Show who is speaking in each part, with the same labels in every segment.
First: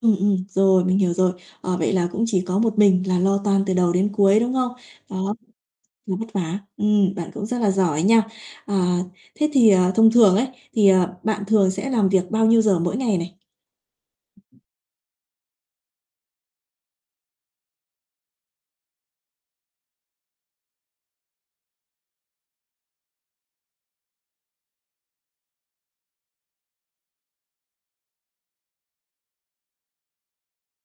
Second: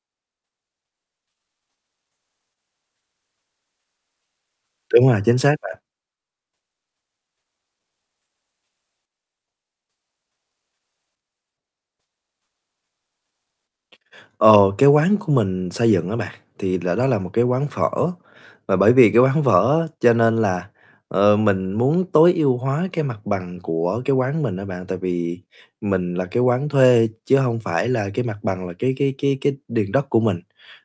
Speaker 1: Ừm, ừm, rồi, mình hiểu rồi. Ờ, vậy là cũng chỉ có một mình là lo toan từ đầu đến cuối, đúng Không?
Speaker 2: Đúng rồi,
Speaker 1: Đó,
Speaker 2: chính xác bạn.
Speaker 1: ừ, vất vả ừm, bạn cũng rất là giỏi nha. À, thế thì, à, thông thường ấy, thì, ờ, bạn thường sẽ làm việc bao nhiêu giờ mỗi ngày này?
Speaker 2: Ờ, cái quán của mình xây dựng á bạn thì là đó là một cái quán phở, và bởi vì cái quán phở á, cho nên là, ờ, mình muốn tối ưu hóa cái mặt bằng của cái quán mình á bạn. Tại vì mình là cái quán thuê chứ hông phải là cái mặt bằng là cái cái cái cái điền đất của mình,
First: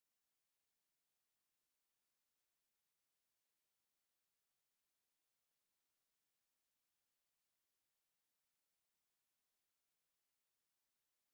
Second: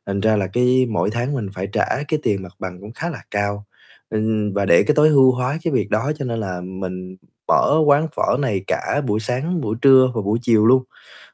Speaker 2: thành ra là cái mỗi tháng mình phải trả cái tiền mặt bằng cũng khá là cao, ừm, và để cái tối ưu hóa cái việc đó cho nên là mình mở quán phở này cả buổi sáng, buổi trưa và buổi chiều luôn.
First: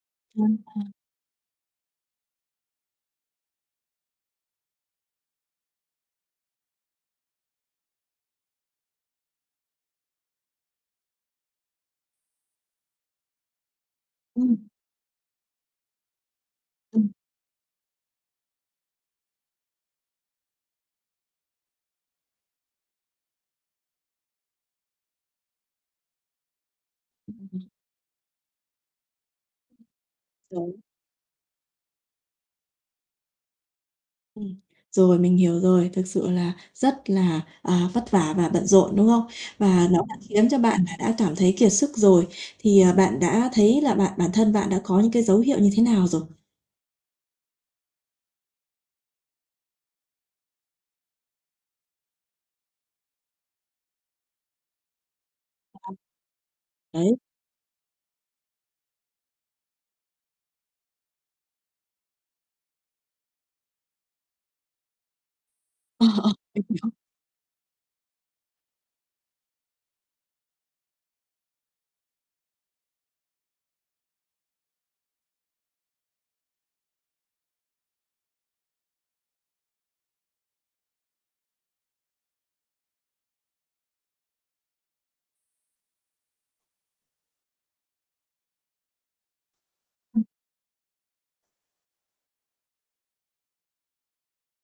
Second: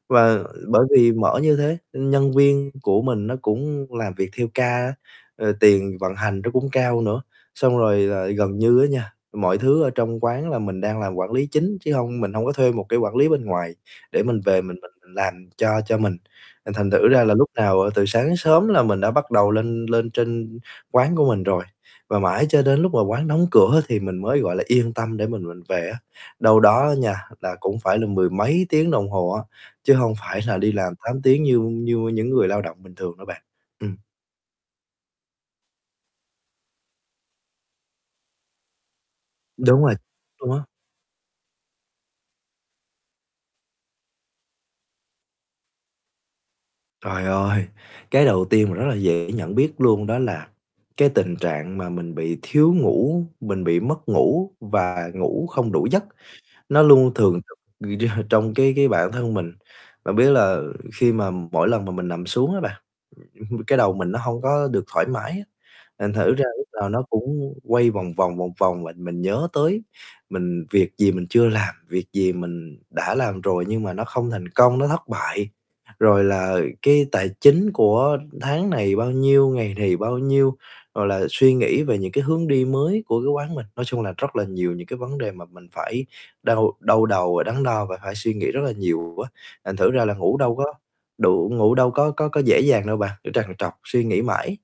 Speaker 2: Và
Speaker 1: Đúng
Speaker 2: bởi
Speaker 1: rồi.
Speaker 2: vì mở như thế, ưm, nhân viên của mình nó cũng làm việc theo ca á, ờ, tiền vận hành nó cũng cao nữa, xong rồi là gần như á nha, mọi thứ ở trong quán là mình đang làm quản lý chính, chứ hông mình hông có thuê một cái quản lý bên ngoài, để mình về
Speaker 1: Ừm.
Speaker 2: mình mình làm cho cho mình. Là thành thử
Speaker 1: Ừm.
Speaker 2: ra là lúc nào, ờ, từ sáng đến sớm là mình đã bắt đầu lên lên trên quán của mình rồi, và mãi cho đến lúc mà quán đóng cửa thì mình mới, gọi là, yên tâm để mình mình về á, đâu đó á nha, là
Speaker 1: Ừm.
Speaker 2: cũng phải là mười mấy tiếng đồng hồ á, chứ hông phải là
Speaker 1: Chuẩn.
Speaker 2: đi làm 8 tiếng như như những người lao động bình thường đâu bạn. Ừm.
Speaker 1: Ừm, rồi mình hiểu rồi, thực sự là rất là, à, vất vả và bận rộn, đúng không?
Speaker 2: Đúng
Speaker 1: Và
Speaker 2: rồi
Speaker 1: nó đã khiến
Speaker 2: luôn
Speaker 1: cho
Speaker 2: á.
Speaker 1: bạn là đã cảm thấy kiệt sức rồi, thì, ờ, bạn đã thấy là bạn bản thân bạn đã có những cái dấu hiệu như thế nào rồi?
Speaker 2: Trời ơi, cái đầu tiên mà rất là dễ nhận biết luôn đó là cái tình trạng mà mình bị thiếu ngủ, mình bị mất ngủ và ngủ không đủ giấc,
Speaker 1: [unintelligible]
Speaker 2: nó luôn
Speaker 1: Đấy.
Speaker 2: thường trực trong cái cái bản thân mình. Bạn biết là khi mà mỗi lần mà mình nằm xuống á bạn, ừm, cái đầu mình nó hông có được thoải mái á,
Speaker 1: Ờ,
Speaker 2: thành
Speaker 1: ờ,
Speaker 2: thử ra
Speaker 1: mình
Speaker 2: lúc nào
Speaker 1: hiểu.
Speaker 2: nó cũng quay vòng vòng, vòng vòng. Và mình nhớ tới mình việc gì mình chưa làm, việc gì mình đã làm rồi nhưng mà nó không thành công, nó thất bại, rồi là cái tài chính của tháng này bao nhiêu, ngày này bao nhiêu, rồi là suy nghĩ về những cái hướng đi mới của cái quán mình. Nói chung là rất là nhiều những cái vấn đề mà mình phải đau đau đầu và đắn đo, và phải suy nghĩ rất là nhiều á, thành thử ra là
Speaker 1: Ừm.
Speaker 2: ngủ đâu có đủ, ngủ đâu có có có dễ dàng đâu bạn, cứ trằn trọc suy nghĩ mãi.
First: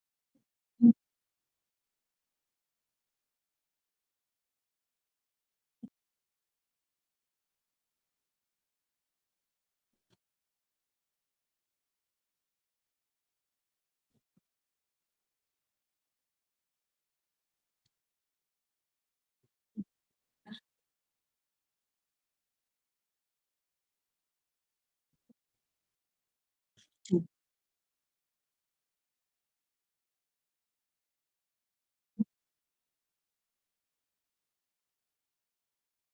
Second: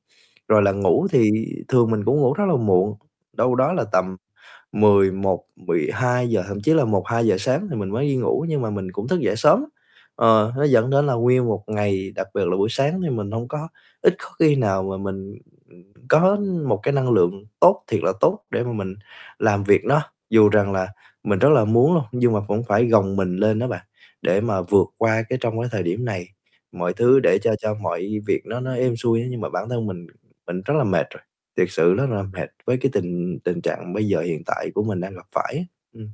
Speaker 2: Rồi là
Speaker 1: Ừm.
Speaker 2: ngủ thì thường mình cũng ngủ rất là muộn, đâu đó là tầm 11:00-12:00, thậm chí là 1:00-2:00 sáng thì mình mới đi ngủ, nhưng mà mình cũng thức dậy sớm lắm. Ờ, nó dẫn đến là nguyên một ngày, đặc biệt là buổi sáng thì mình hông có ít có khi nào mà mình, ừm, có một cái năng lượng tốt thiệt là tốt để mà mình làm việc nó dù
Speaker 1: Ừm.
Speaker 2: rằng là mình rất là muốn luôn, nhưng mà cũng phải gồng mình lên đó bạn, để mà vượt qua cái trong cái thời điểm này, mọi
Speaker 1: Thì
Speaker 2: thứ để cho cho mọi việc nó nó êm xuôi á, nhưng mà bản thân mình mình rất là mệt rồi, thiệt sự rất là
Speaker 1: Ừm.
Speaker 2: mệt với cái tình tình trạng bây giờ hiện tại của mình đang gặp phải á, ừm.